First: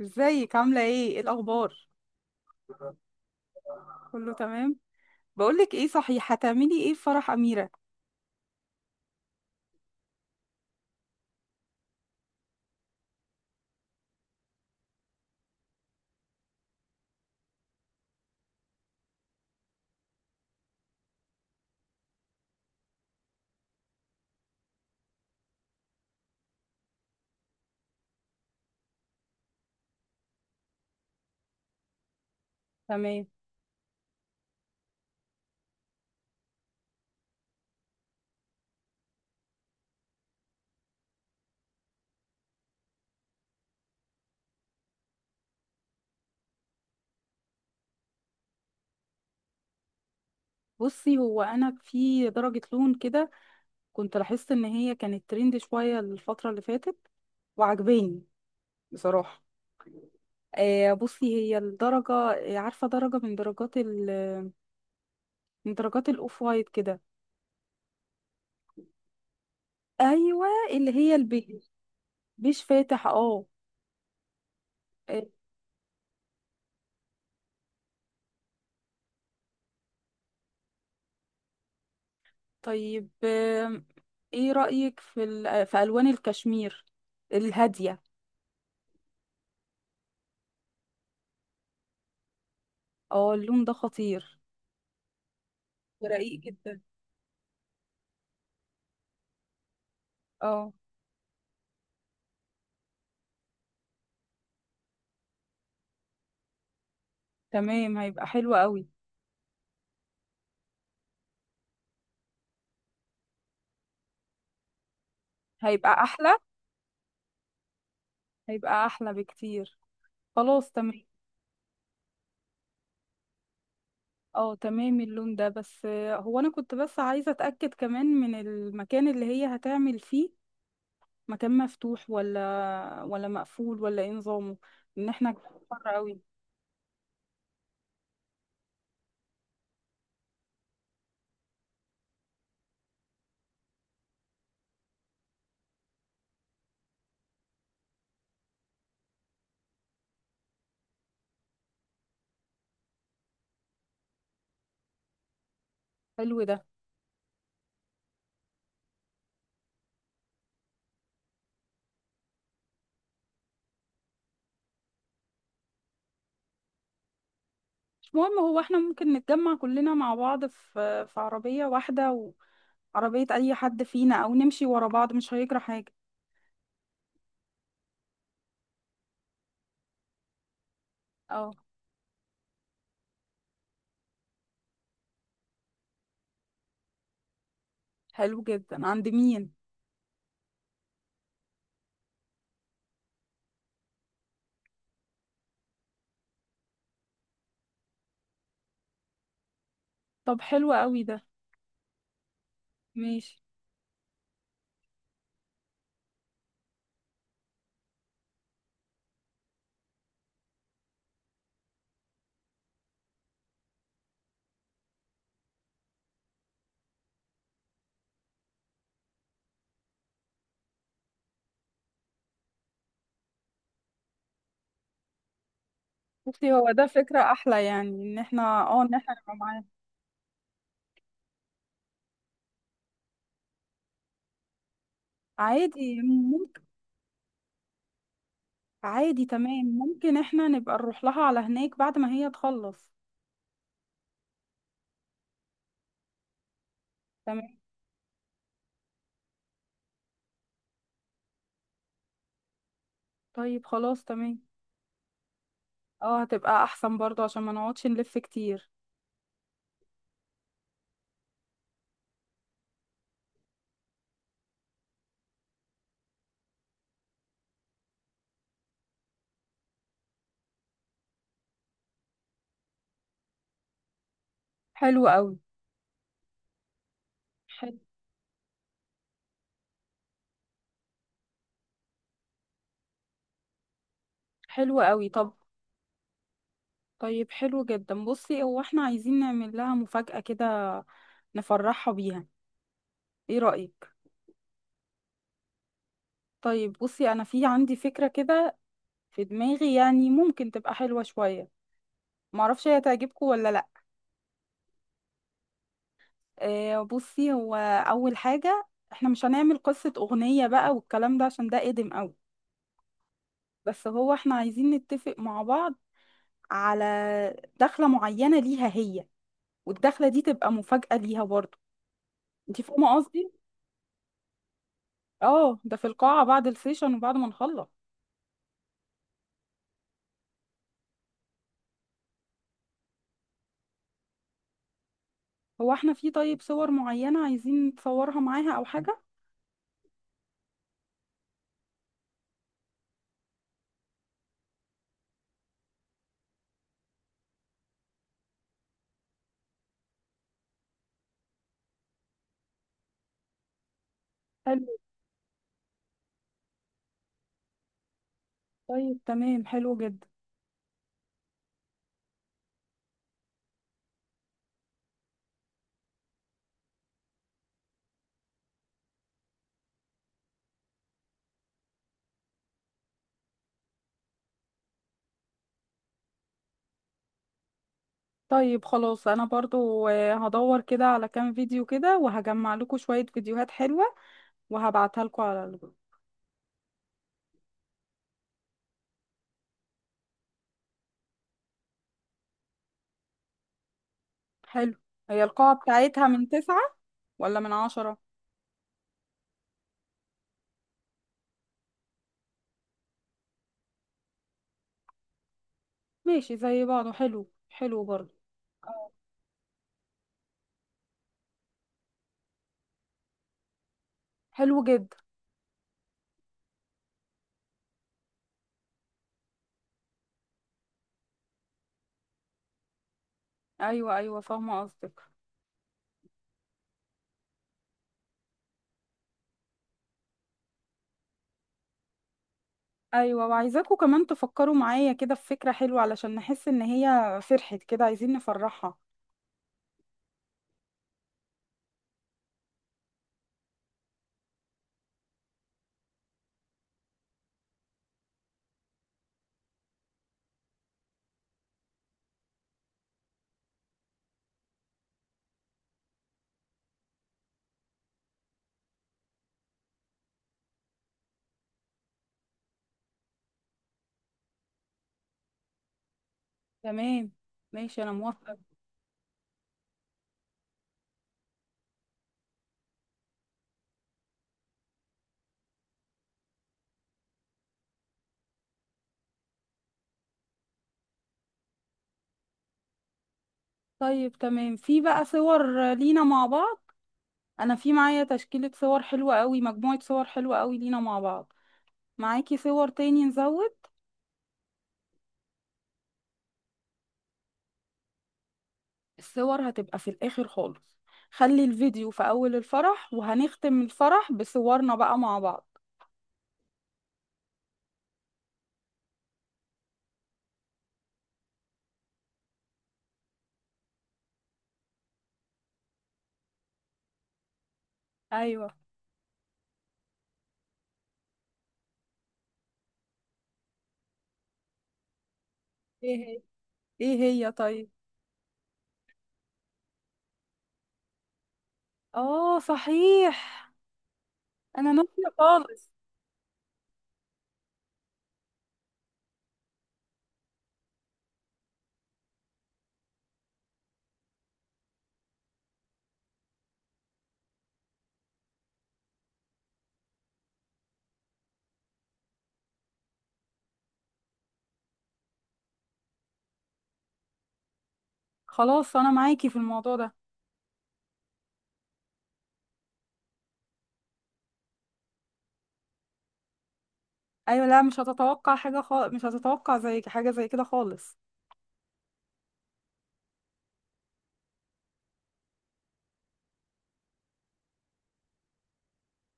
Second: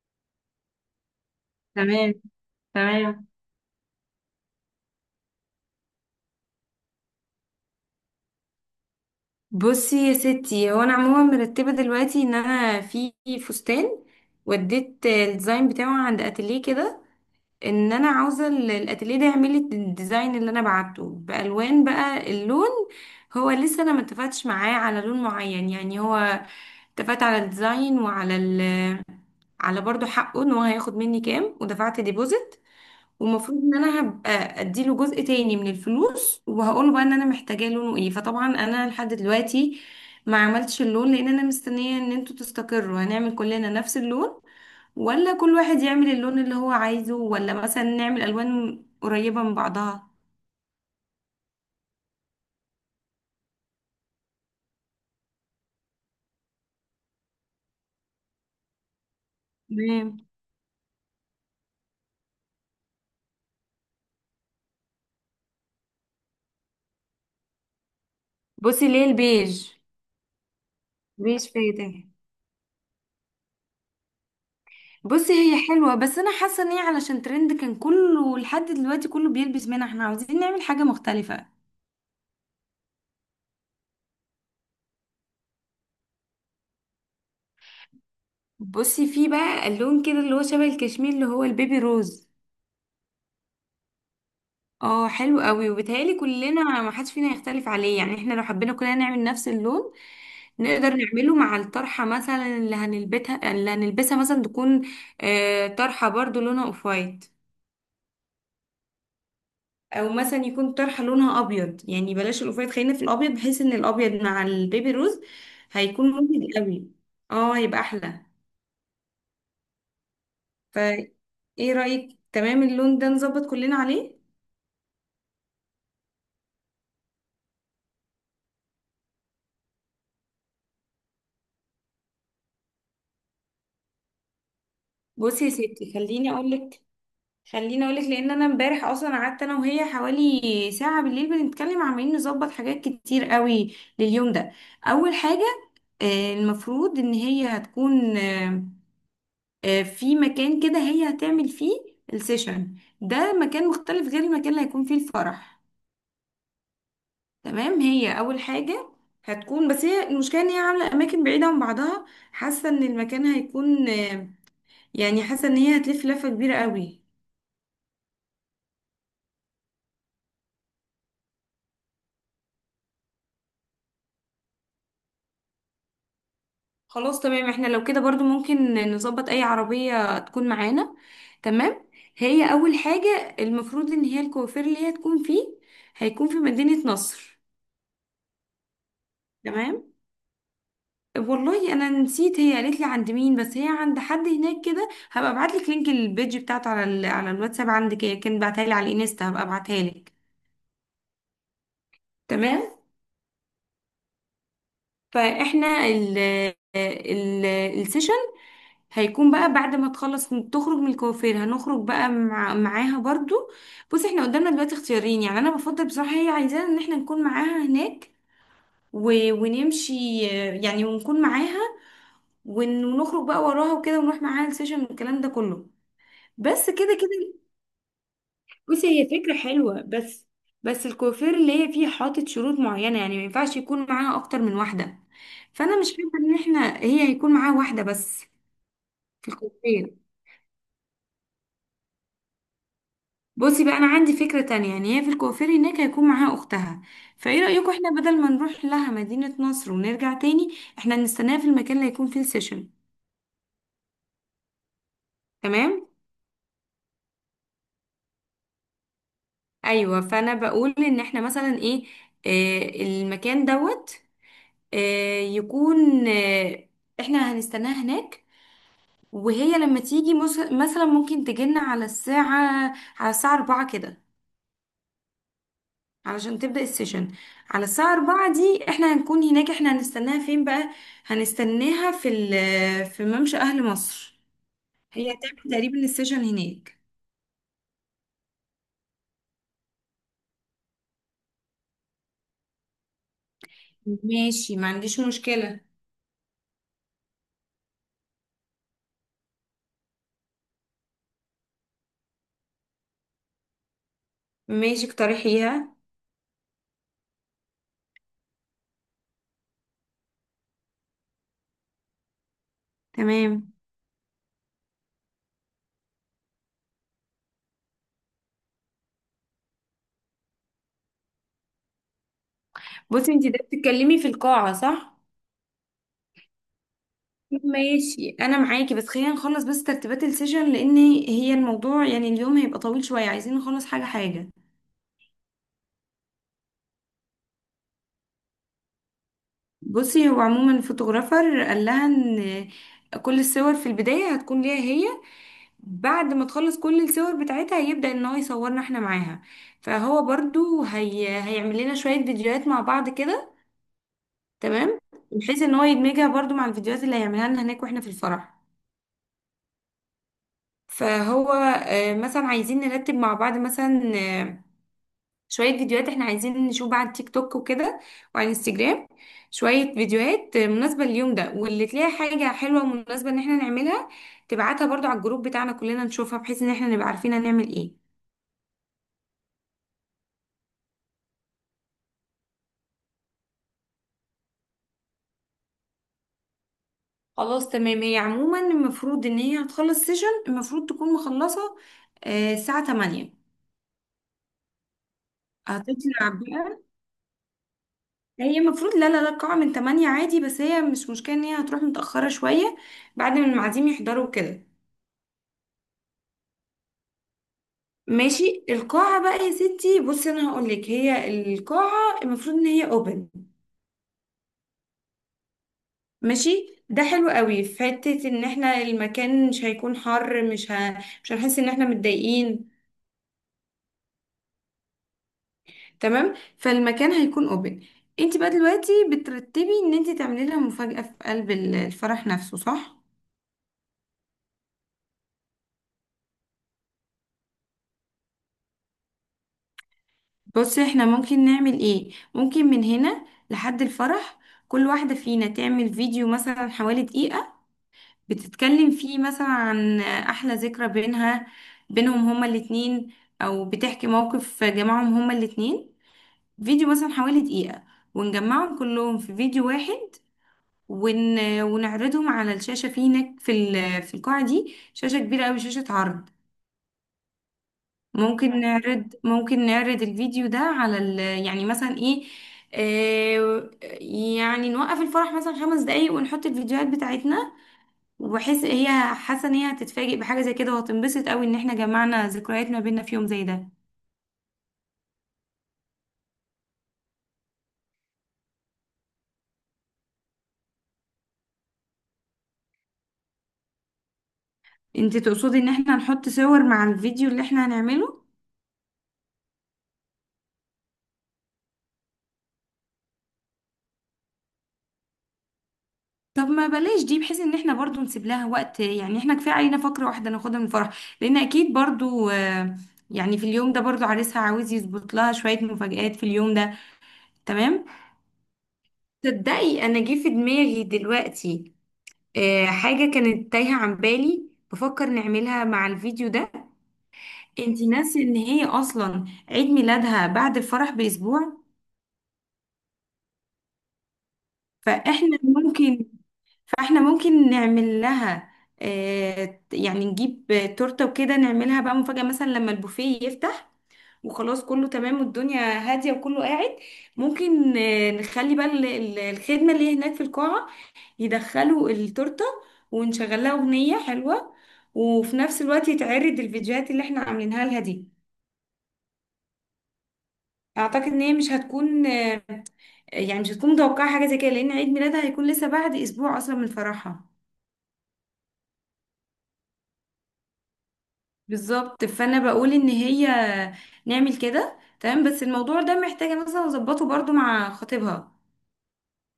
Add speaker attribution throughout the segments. Speaker 1: ازيك عاملة ايه الأخبار؟
Speaker 2: تمام. تمام.
Speaker 1: كله تمام. بقولك ايه، صحيح هتعملي ايه في فرح أميرة؟
Speaker 2: بصي يا ستي، هو انا عموما مرتبه دلوقتي ان انا في فستان، وديت الديزاين بتاعه عند اتيليه كده، ان انا عاوزه الاتيليه ده يعمل لي الديزاين اللي انا بعته بالوان. بقى اللون هو لسه انا ما اتفقتش معاه على لون معين، يعني هو اتفقت على الديزاين وعلى ال... على برضو حقه ان هو هياخد مني كام، ودفعت ديبوزيت.
Speaker 1: تمام.
Speaker 2: ومفروض ان انا هبقى اديله جزء تاني من الفلوس، وهقوله بقى ان انا محتاجاه لونه ايه. فطبعا انا لحد دلوقتي ما عملتش اللون لان انا مستنية ان انتوا تستقروا، هنعمل كلنا نفس اللون ولا كل واحد يعمل اللون اللي هو عايزه ولا مثلا نعمل الوان قريبة من بعضها.
Speaker 1: بصي، هو أنا في درجة لون كده، كنت لاحظت إن هي كانت ترند شوية الفترة اللي فاتت، وعجباني بصراحة.
Speaker 2: تمام.
Speaker 1: آه بصي، هي الدرجة عارفة درجة من درجات من درجات الأوف وايت كده.
Speaker 2: بصي، ليه البيج؟
Speaker 1: أيوة اللي هي
Speaker 2: بيج
Speaker 1: البيج.
Speaker 2: فاتح.
Speaker 1: بيج فاتح اه. آه،
Speaker 2: بصي هي حلوة، بس انا حاسة ان هي علشان ترند كان كله لحد دلوقتي كله بيلبس منها، احنا عاوزين نعمل حاجة مختلفة.
Speaker 1: طيب. ايه رأيك في في ألوان الكشمير الهادية؟
Speaker 2: بصي، في بقى اللون كده اللي هو شبه الكشمير اللي هو البيبي روز.
Speaker 1: اه اللون ده خطير،
Speaker 2: اه حلو قوي، وبيتهيألي
Speaker 1: ورقيق جدا.
Speaker 2: كلنا ما حدش فينا يختلف عليه، يعني احنا لو حبينا كلنا نعمل نفس اللون
Speaker 1: اه
Speaker 2: نقدر نعمله مع الطرحة مثلا. اللي هنلبسها مثلا تكون طرحة برضو لونها اوف وايت،
Speaker 1: تمام، هيبقى حلو قوي.
Speaker 2: او مثلا يكون طرحة لونها ابيض. يعني بلاش الاوف وايت، خلينا في الابيض، بحيث ان الابيض مع البيبي روز
Speaker 1: هيبقى
Speaker 2: هيكون
Speaker 1: احلى.
Speaker 2: مبهج قوي. اه هيبقى احلى.
Speaker 1: هيبقى احلى بكتير. خلاص تمام.
Speaker 2: فايه رأيك؟ تمام، اللون ده نظبط كلنا عليه.
Speaker 1: اه تمام اللون ده، بس هو انا كنت بس عايزة اتأكد كمان من المكان اللي هي هتعمل فيه. مكان مفتوح ولا مقفول ولا ايه نظامه؟ ان احنا
Speaker 2: بصي يا
Speaker 1: حر
Speaker 2: ستي،
Speaker 1: قوي.
Speaker 2: خليني اقولك. خليني اقولك، لان انا امبارح اصلا قعدت انا وهي حوالي ساعه بالليل بنتكلم، عمالين نظبط حاجات كتير قوي لليوم ده. اول حاجه، المفروض ان هي هتكون، في مكان كده هي هتعمل فيه السيشن. ده مكان مختلف غير المكان اللي هيكون فيه الفرح.
Speaker 1: حلو ده.
Speaker 2: تمام، هي اول حاجه. هتكون بس هي المشكله ان هي عامله اماكن بعيده عن بعضها. حاسه ان المكان هيكون، يعني حاسه ان هي هتلف لفه كبيره قوي.
Speaker 1: مش مهم، هو احنا ممكن نتجمع كلنا مع بعض في في عربية واحدة، وعربية اي حد فينا او نمشي ورا بعض، مش هيجرى حاجة.
Speaker 2: خلاص تمام، احنا لو كده برضو ممكن نظبط اي عربية تكون معانا.
Speaker 1: اه
Speaker 2: تمام. هي اول حاجة المفروض ان هي الكوافير اللي هي تكون فيه هيكون في مدينة نصر.
Speaker 1: حلو جدا، عند مين؟
Speaker 2: تمام. والله انا نسيت، هي قالت لي عند مين، بس هي عند حد هناك كده. هبقى ابعت لك لينك البيج بتاعته على الواتساب عندك. هي كانت بعتها لي على الانستا، هبقى ابعتها لك.
Speaker 1: طب حلو قوي ده.
Speaker 2: تمام.
Speaker 1: ماشي.
Speaker 2: فاحنا ال ال السيشن هيكون بقى بعد ما تخلص تخرج من الكوافير، هنخرج بقى معاها برضو. بص، احنا قدامنا دلوقتي اختيارين، يعني انا بفضل بصراحة هي عايزانا ان احنا نكون معاها هناك ونمشي، يعني ونكون معاها، ونخرج بقى وراها وكده، ونروح معاها السيشن والكلام ده كله.
Speaker 1: بصي
Speaker 2: بس
Speaker 1: هو ده
Speaker 2: كده
Speaker 1: فكرة
Speaker 2: كده.
Speaker 1: أحلى، يعني إن احنا اه
Speaker 2: بصي
Speaker 1: إن
Speaker 2: هي
Speaker 1: احنا
Speaker 2: فكرة
Speaker 1: نبقى معاها.
Speaker 2: حلوة، بس بس الكوافير اللي هي فيه حاطط شروط معينة، يعني ما ينفعش يكون معاها أكتر من واحدة. فأنا مش
Speaker 1: عادي
Speaker 2: فاكرة إن
Speaker 1: ممكن.
Speaker 2: احنا، هي هيكون معاها واحدة بس
Speaker 1: عادي
Speaker 2: في
Speaker 1: تمام،
Speaker 2: الكوافير.
Speaker 1: ممكن احنا نبقى نروح لها على هناك بعد ما هي تخلص.
Speaker 2: بصي بقى، أنا عندي فكرة تانية، يعني هي في الكوافير هناك هيكون معاها أختها. فإيه
Speaker 1: تمام.
Speaker 2: رأيكم احنا بدل ما نروح لها مدينة نصر ونرجع تاني، احنا نستناها في المكان اللي هيكون فيه السيشن.
Speaker 1: طيب خلاص تمام.
Speaker 2: تمام؟
Speaker 1: اه هتبقى أحسن برضه عشان ما نقعدش نلف كتير.
Speaker 2: أيوة. فأنا بقول إن احنا مثلا، إيه، المكان دوت، آه يكون آه احنا هنستناها هناك، وهي لما تيجي مثلا ممكن تجينا على الساعة، على الساعة أربعة كده،
Speaker 1: حلو قوي.
Speaker 2: علشان تبدأ السيشن. على
Speaker 1: حلو.
Speaker 2: الساعة أربعة دي احنا هنكون هناك. احنا هنستناها فين بقى؟ هنستناها في في ممشى أهل مصر.
Speaker 1: حلو قوي،
Speaker 2: هي
Speaker 1: طب.
Speaker 2: هتعمل تقريبا السيشن هناك.
Speaker 1: طيب حلو جدا، بصي هو احنا عايزين نعمل لها مفاجأة كده، نفرحها بيها، ايه رأيك؟
Speaker 2: ماشي، ما عنديش مشكلة.
Speaker 1: طيب بصي أنا في عندي فكرة كده في دماغي، يعني ممكن تبقى حلوة شوية، معرفش هي تعجبكم ولا لأ.
Speaker 2: ماشي اقترحيها.
Speaker 1: بصي هو اول حاجه احنا مش هنعمل قصه اغنيه بقى والكلام ده عشان ده قديم قوي.
Speaker 2: تمام.
Speaker 1: بس هو احنا عايزين نتفق مع بعض على دخله معينه ليها هي، والدخله دي تبقى مفاجاه ليها برضو، انت فاهمه
Speaker 2: بصي انتي
Speaker 1: قصدي؟
Speaker 2: ده بتتكلمي في القاعة، صح؟
Speaker 1: اه ده في القاعه بعد السيشن وبعد ما نخلص.
Speaker 2: ماشي، انا معاكي، بس خلينا نخلص بس ترتيبات السيشن، لان هي الموضوع يعني اليوم هيبقى طويل شوية، عايزين نخلص حاجة حاجة.
Speaker 1: هو احنا في طيب صور معينه عايزين نتصورها معاها او حاجه؟
Speaker 2: بصي هو عموما الفوتوغرافر قال لها ان كل الصور في البداية هتكون ليها هي، بعد ما تخلص كل الصور بتاعتها هيبدأ ان هو يصورنا احنا معاها. فهو برضو هيعمل لنا شوية فيديوهات مع بعض كده.
Speaker 1: حلو.
Speaker 2: تمام. بحيث ان هو يدمجها برضو مع الفيديوهات اللي هيعملها لنا هناك واحنا في الفرح.
Speaker 1: طيب تمام حلو جدا.
Speaker 2: فهو مثلا عايزين نرتب مع بعض مثلا، شوية فيديوهات احنا عايزين نشوف بقى على التيك توك وكده، وعلى الانستجرام. شوية فيديوهات مناسبة لليوم ده، واللي تلاقي حاجة حلوة ومناسبة ان احنا نعملها تبعتها برضو على الجروب بتاعنا، كلنا نشوفها بحيث ان احنا نبقى عارفين هنعمل ايه.
Speaker 1: طيب خلاص، انا برضو هدور كده على كام فيديو كده وهجمع لكم شويه فيديوهات حلوه، وهبعتها لكم على.
Speaker 2: خلاص تمام. هي عموما المفروض ان هي هتخلص سيشن، المفروض تكون مخلصة الساعة 8.
Speaker 1: حلو. هي القاعة بتاعتها
Speaker 2: هتطلع
Speaker 1: من تسعة
Speaker 2: بقى.
Speaker 1: ولا من عشرة؟
Speaker 2: هي المفروض، لا لا لا، القاعة من 8 عادي، بس هي مش مشكلة ان هي هتروح متأخرة شوية بعد ما المعازيم يحضروا كده.
Speaker 1: ماشي زي بعضه، حلو حلو برضه.
Speaker 2: ماشي.
Speaker 1: آه.
Speaker 2: القاعة بقى يا ستي بصي انا هقول لك، هي القاعة المفروض ان هي اوبن.
Speaker 1: حلو جدا.
Speaker 2: ماشي، ده حلو قوي في حتة ان احنا المكان مش هيكون حر، مش مش هنحس ان احنا متضايقين.
Speaker 1: أيوة أيوة فاهمة قصدك.
Speaker 2: تمام، فالمكان هيكون اوبن. انت بقى دلوقتي بترتبي ان انت تعملي لها مفاجأة في قلب الفرح نفسه، صح؟
Speaker 1: أيوة، وعايزاكوا كمان تفكروا معايا كده في فكرة حلوة علشان نحس إن هي فرحت كده، عايزين نفرحها.
Speaker 2: بصي، احنا ممكن نعمل ايه؟ ممكن من هنا لحد الفرح كل واحدة فينا تعمل فيديو مثلا حوالي دقيقة، بتتكلم فيه مثلا عن احلى ذكرى بينها، بينهم هما الاتنين، او بتحكي موقف جمعهم هما الاتنين. فيديو مثلا حوالي دقيقة، ونجمعهم كلهم في فيديو واحد، ونعرضهم على الشاشة في هناك، في في القاعة دي شاشة كبيرة أوي، شاشة عرض.
Speaker 1: تمام ماشي، أنا موافقة.
Speaker 2: ممكن نعرض الفيديو ده على يعني مثلا ايه، آه، يعني نوقف الفرح مثلا 5 دقايق ونحط الفيديوهات بتاعتنا. وبحس هي حاسه ان هي هتتفاجئ بحاجه زي كده، وهتنبسط قوي ان احنا جمعنا ذكريات ما بينا في يوم زي ده.
Speaker 1: طيب تمام، في بقى صور لينا مع بعض، أنا في معايا تشكيلة صور حلوة قوي، مجموعة صور حلوة قوي لينا مع بعض، معاكي صور تاني نزود؟
Speaker 2: انت تقصدي ان احنا نحط صور مع الفيديو اللي احنا هنعمله؟
Speaker 1: الصور هتبقى في الآخر خالص، خلي الفيديو في أول الفرح وهنختم الفرح بصورنا بقى مع بعض.
Speaker 2: طب ما بلاش دي، بحيث ان احنا برضو نسيب لها وقت، يعني احنا كفايه علينا فقره واحده ناخدها من الفرح، لان اكيد برضو يعني في اليوم ده برضو عريسها عاوز يظبط لها شويه مفاجآت في اليوم ده. تمام.
Speaker 1: أيوة.
Speaker 2: تصدقي انا جه في دماغي دلوقتي حاجه كانت تايهه عن بالي بفكر نعملها مع
Speaker 1: ايه
Speaker 2: الفيديو
Speaker 1: هي؟
Speaker 2: ده.
Speaker 1: إيه هي؟
Speaker 2: انتي
Speaker 1: طيب.
Speaker 2: ناسي ان هي اصلا عيد ميلادها بعد الفرح باسبوع.
Speaker 1: آه صحيح، أنا ناسية
Speaker 2: فاحنا
Speaker 1: خالص.
Speaker 2: ممكن فاحنا ممكن نعمل لها يعني نجيب تورته وكده، نعملها بقى مفاجأة مثلا لما البوفيه يفتح، وخلاص كله تمام والدنيا هادية وكله قاعد. ممكن نخلي بقى الخدمة اللي هناك في القاعة يدخلوا التورته، ونشغل لها أغنية حلوة، وفي نفس الوقت يتعرض الفيديوهات اللي احنا عاملينها لها دي.
Speaker 1: خلاص أنا معاكي في الموضوع ده.
Speaker 2: اعتقد ان هي مش هتكون يعني مش هتكون متوقعة حاجة زي كده، لأن عيد ميلادها هيكون لسه بعد أسبوع أصلا من فرحها.
Speaker 1: أيوة لا، مش هتتوقع حاجة خالص، مش هتتوقع زي حاجة زي كده خالص.
Speaker 2: بالظبط. فأنا بقول إن هي نعمل كده تمام، بس الموضوع ده محتاجة مثلا أظبطه برضو مع خطيبها.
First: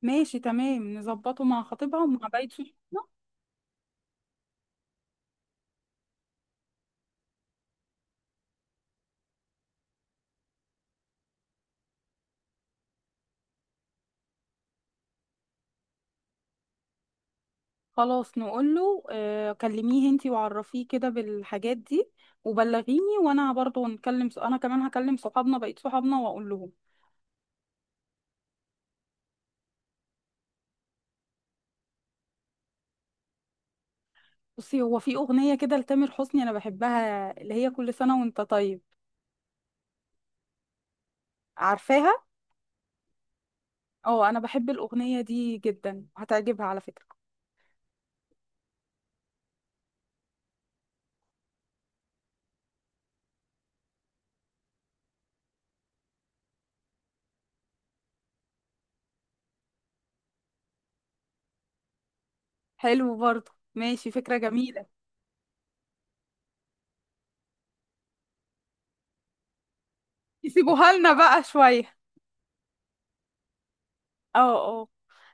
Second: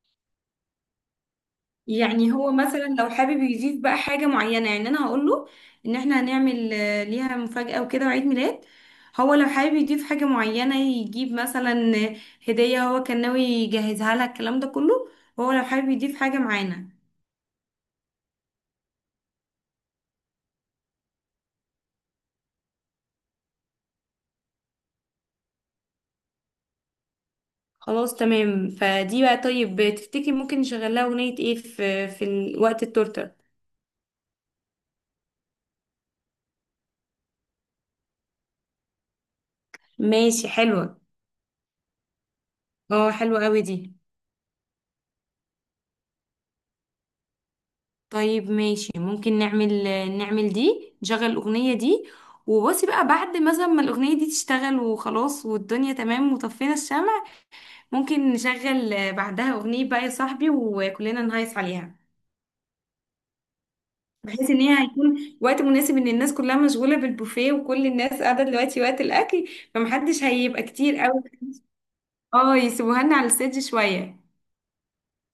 Speaker 1: ماشي تمام، نظبطه مع خطيبها ومع
Speaker 2: يعني
Speaker 1: باقي.
Speaker 2: هو مثلا لو حابب يضيف بقى حاجة معينة، يعني أنا هقوله إن إحنا هنعمل ليها مفاجأة وكده وعيد ميلاد، هو لو حابب يضيف حاجة معينة يجيب مثلا هدية هو كان ناوي يجهزها لها الكلام ده كله، هو لو حابب يضيف حاجة معانا.
Speaker 1: خلاص نقول له، كلميه انتي وعرفيه كده بالحاجات دي وبلغيني، وانا برضه نكلم، انا كمان هكلم صحابنا بقيت صحابنا واقول لهم.
Speaker 2: خلاص تمام. فدي بقى، طيب تفتكري ممكن نشغل لها اغنية ايه في في وقت التورتة؟
Speaker 1: بصي هو في اغنيه كده لتامر حسني انا بحبها، اللي هي كل سنه وانت طيب،
Speaker 2: ماشي حلوة.
Speaker 1: عارفاها؟
Speaker 2: اه حلوة قوي دي.
Speaker 1: اه انا بحب الاغنيه دي جدا، هتعجبها على فكره.
Speaker 2: طيب ماشي، ممكن نعمل دي، نشغل الأغنية دي. وبصي بقى بعد مثلا ما الأغنية دي تشتغل وخلاص والدنيا تمام وطفينا الشمع، ممكن نشغل بعدها أغنية بقى يا صاحبي وكلنا نهيص عليها.
Speaker 1: حلو برضه، ماشي فكره
Speaker 2: بحيث ان هي
Speaker 1: جميله.
Speaker 2: هيكون وقت مناسب ان الناس كلها مشغولة بالبوفيه، وكل الناس قاعدة دلوقتي وقت الأكل، فمحدش هيبقى
Speaker 1: يسيبوها
Speaker 2: كتير
Speaker 1: لنا
Speaker 2: قوي.
Speaker 1: بقى شويه.
Speaker 2: اه يسيبوها لنا على السيج شوية.
Speaker 1: اه. اه.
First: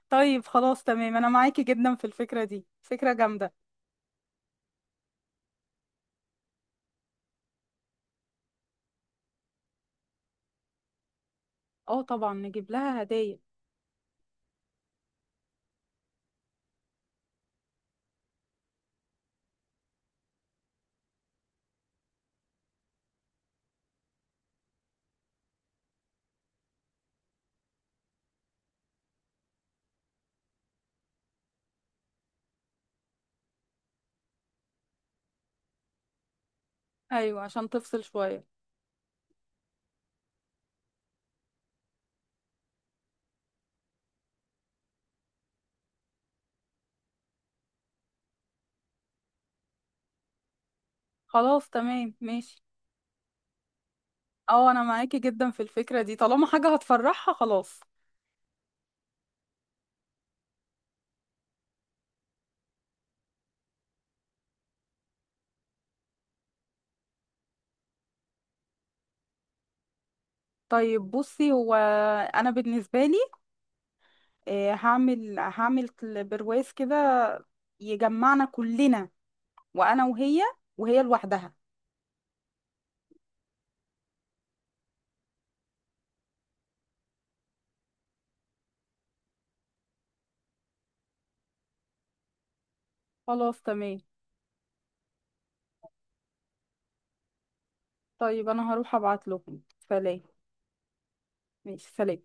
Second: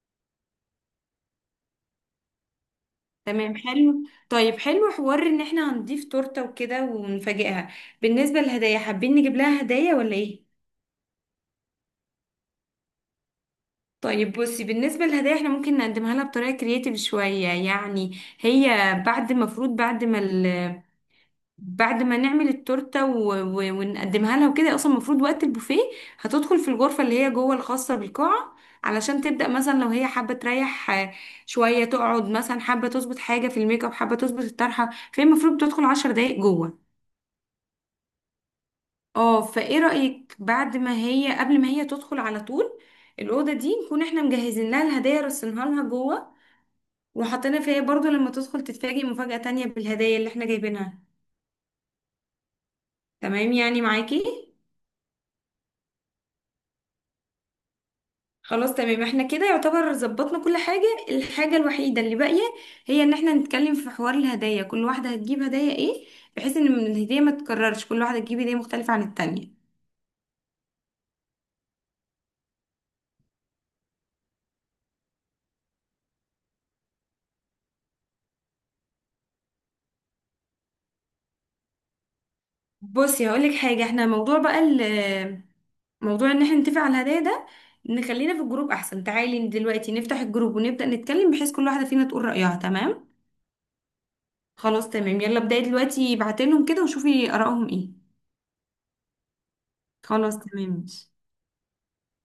Speaker 1: طيب خلاص تمام، انا معاكي جدا في الفكره دي، فكره جامده.
Speaker 2: تمام، حلو. طيب، حلو حوار ان احنا هنضيف تورتة وكده ونفاجئها. بالنسبة للهدايا، حابين نجيب لها هدايا ولا ايه؟
Speaker 1: اه طبعا نجيب لها هدايا.
Speaker 2: طيب بصي، بالنسبة للهدايا احنا ممكن نقدمها لها بطريقة كرياتيف شوية، يعني هي بعد المفروض بعد ما نعمل التورته ونقدمها لها وكده، اصلا المفروض وقت البوفيه هتدخل في الغرفه اللي هي جوه الخاصه بالقاعه، علشان تبدا مثلا لو هي حابه تريح شويه، تقعد مثلا حابه تظبط حاجه في الميك اب، حابه تظبط الطرحه. فهي المفروض بتدخل 10 دقايق جوه.
Speaker 1: ايوه عشان تفصل شويه.
Speaker 2: اه فايه رايك بعد ما هي قبل ما هي تدخل على طول الاوضه دي نكون احنا مجهزين لها الهدايا رصينها لها جوه وحاطينها فيها برضو لما تدخل تتفاجئ مفاجاه تانية بالهدايا اللي احنا جايبينها.
Speaker 1: خلاص تمام ماشي.
Speaker 2: تمام يعني معاكي.
Speaker 1: اه انا معاكي جدا في الفكرة دي، طالما حاجة هتفرحها خلاص.
Speaker 2: خلاص تمام، احنا كده يعتبر ظبطنا كل حاجة، الحاجة الوحيدة اللي باقية هي ان احنا نتكلم في حوار الهدايا، كل واحدة هتجيب هدايا ايه، بحيث ان من الهدية ما تتكررش كل واحدة تجيب هدية مختلفة عن التانية.
Speaker 1: طيب بصي، هو انا بالنسبة لي هعمل هعمل برواز كده يجمعنا كلنا، وانا وهي، وهي لوحدها.
Speaker 2: بصي هقولك حاجة، احنا موضوع بقى موضوع ان احنا نتفق على الهدايا ده نخلينا في الجروب احسن، تعالي دلوقتي نفتح الجروب ونبدأ نتكلم بحيث كل واحدة فينا تقول رأيها، تمام؟
Speaker 1: خلاص تمام.
Speaker 2: خلاص تمام. يلا ابدأي دلوقتي، ابعتي لهم كده وشوفي آرائهم ايه.
Speaker 1: طيب انا هروح ابعت لهم. سلام.
Speaker 2: خلاص تمام ماشي.
Speaker 1: ماشي سلام.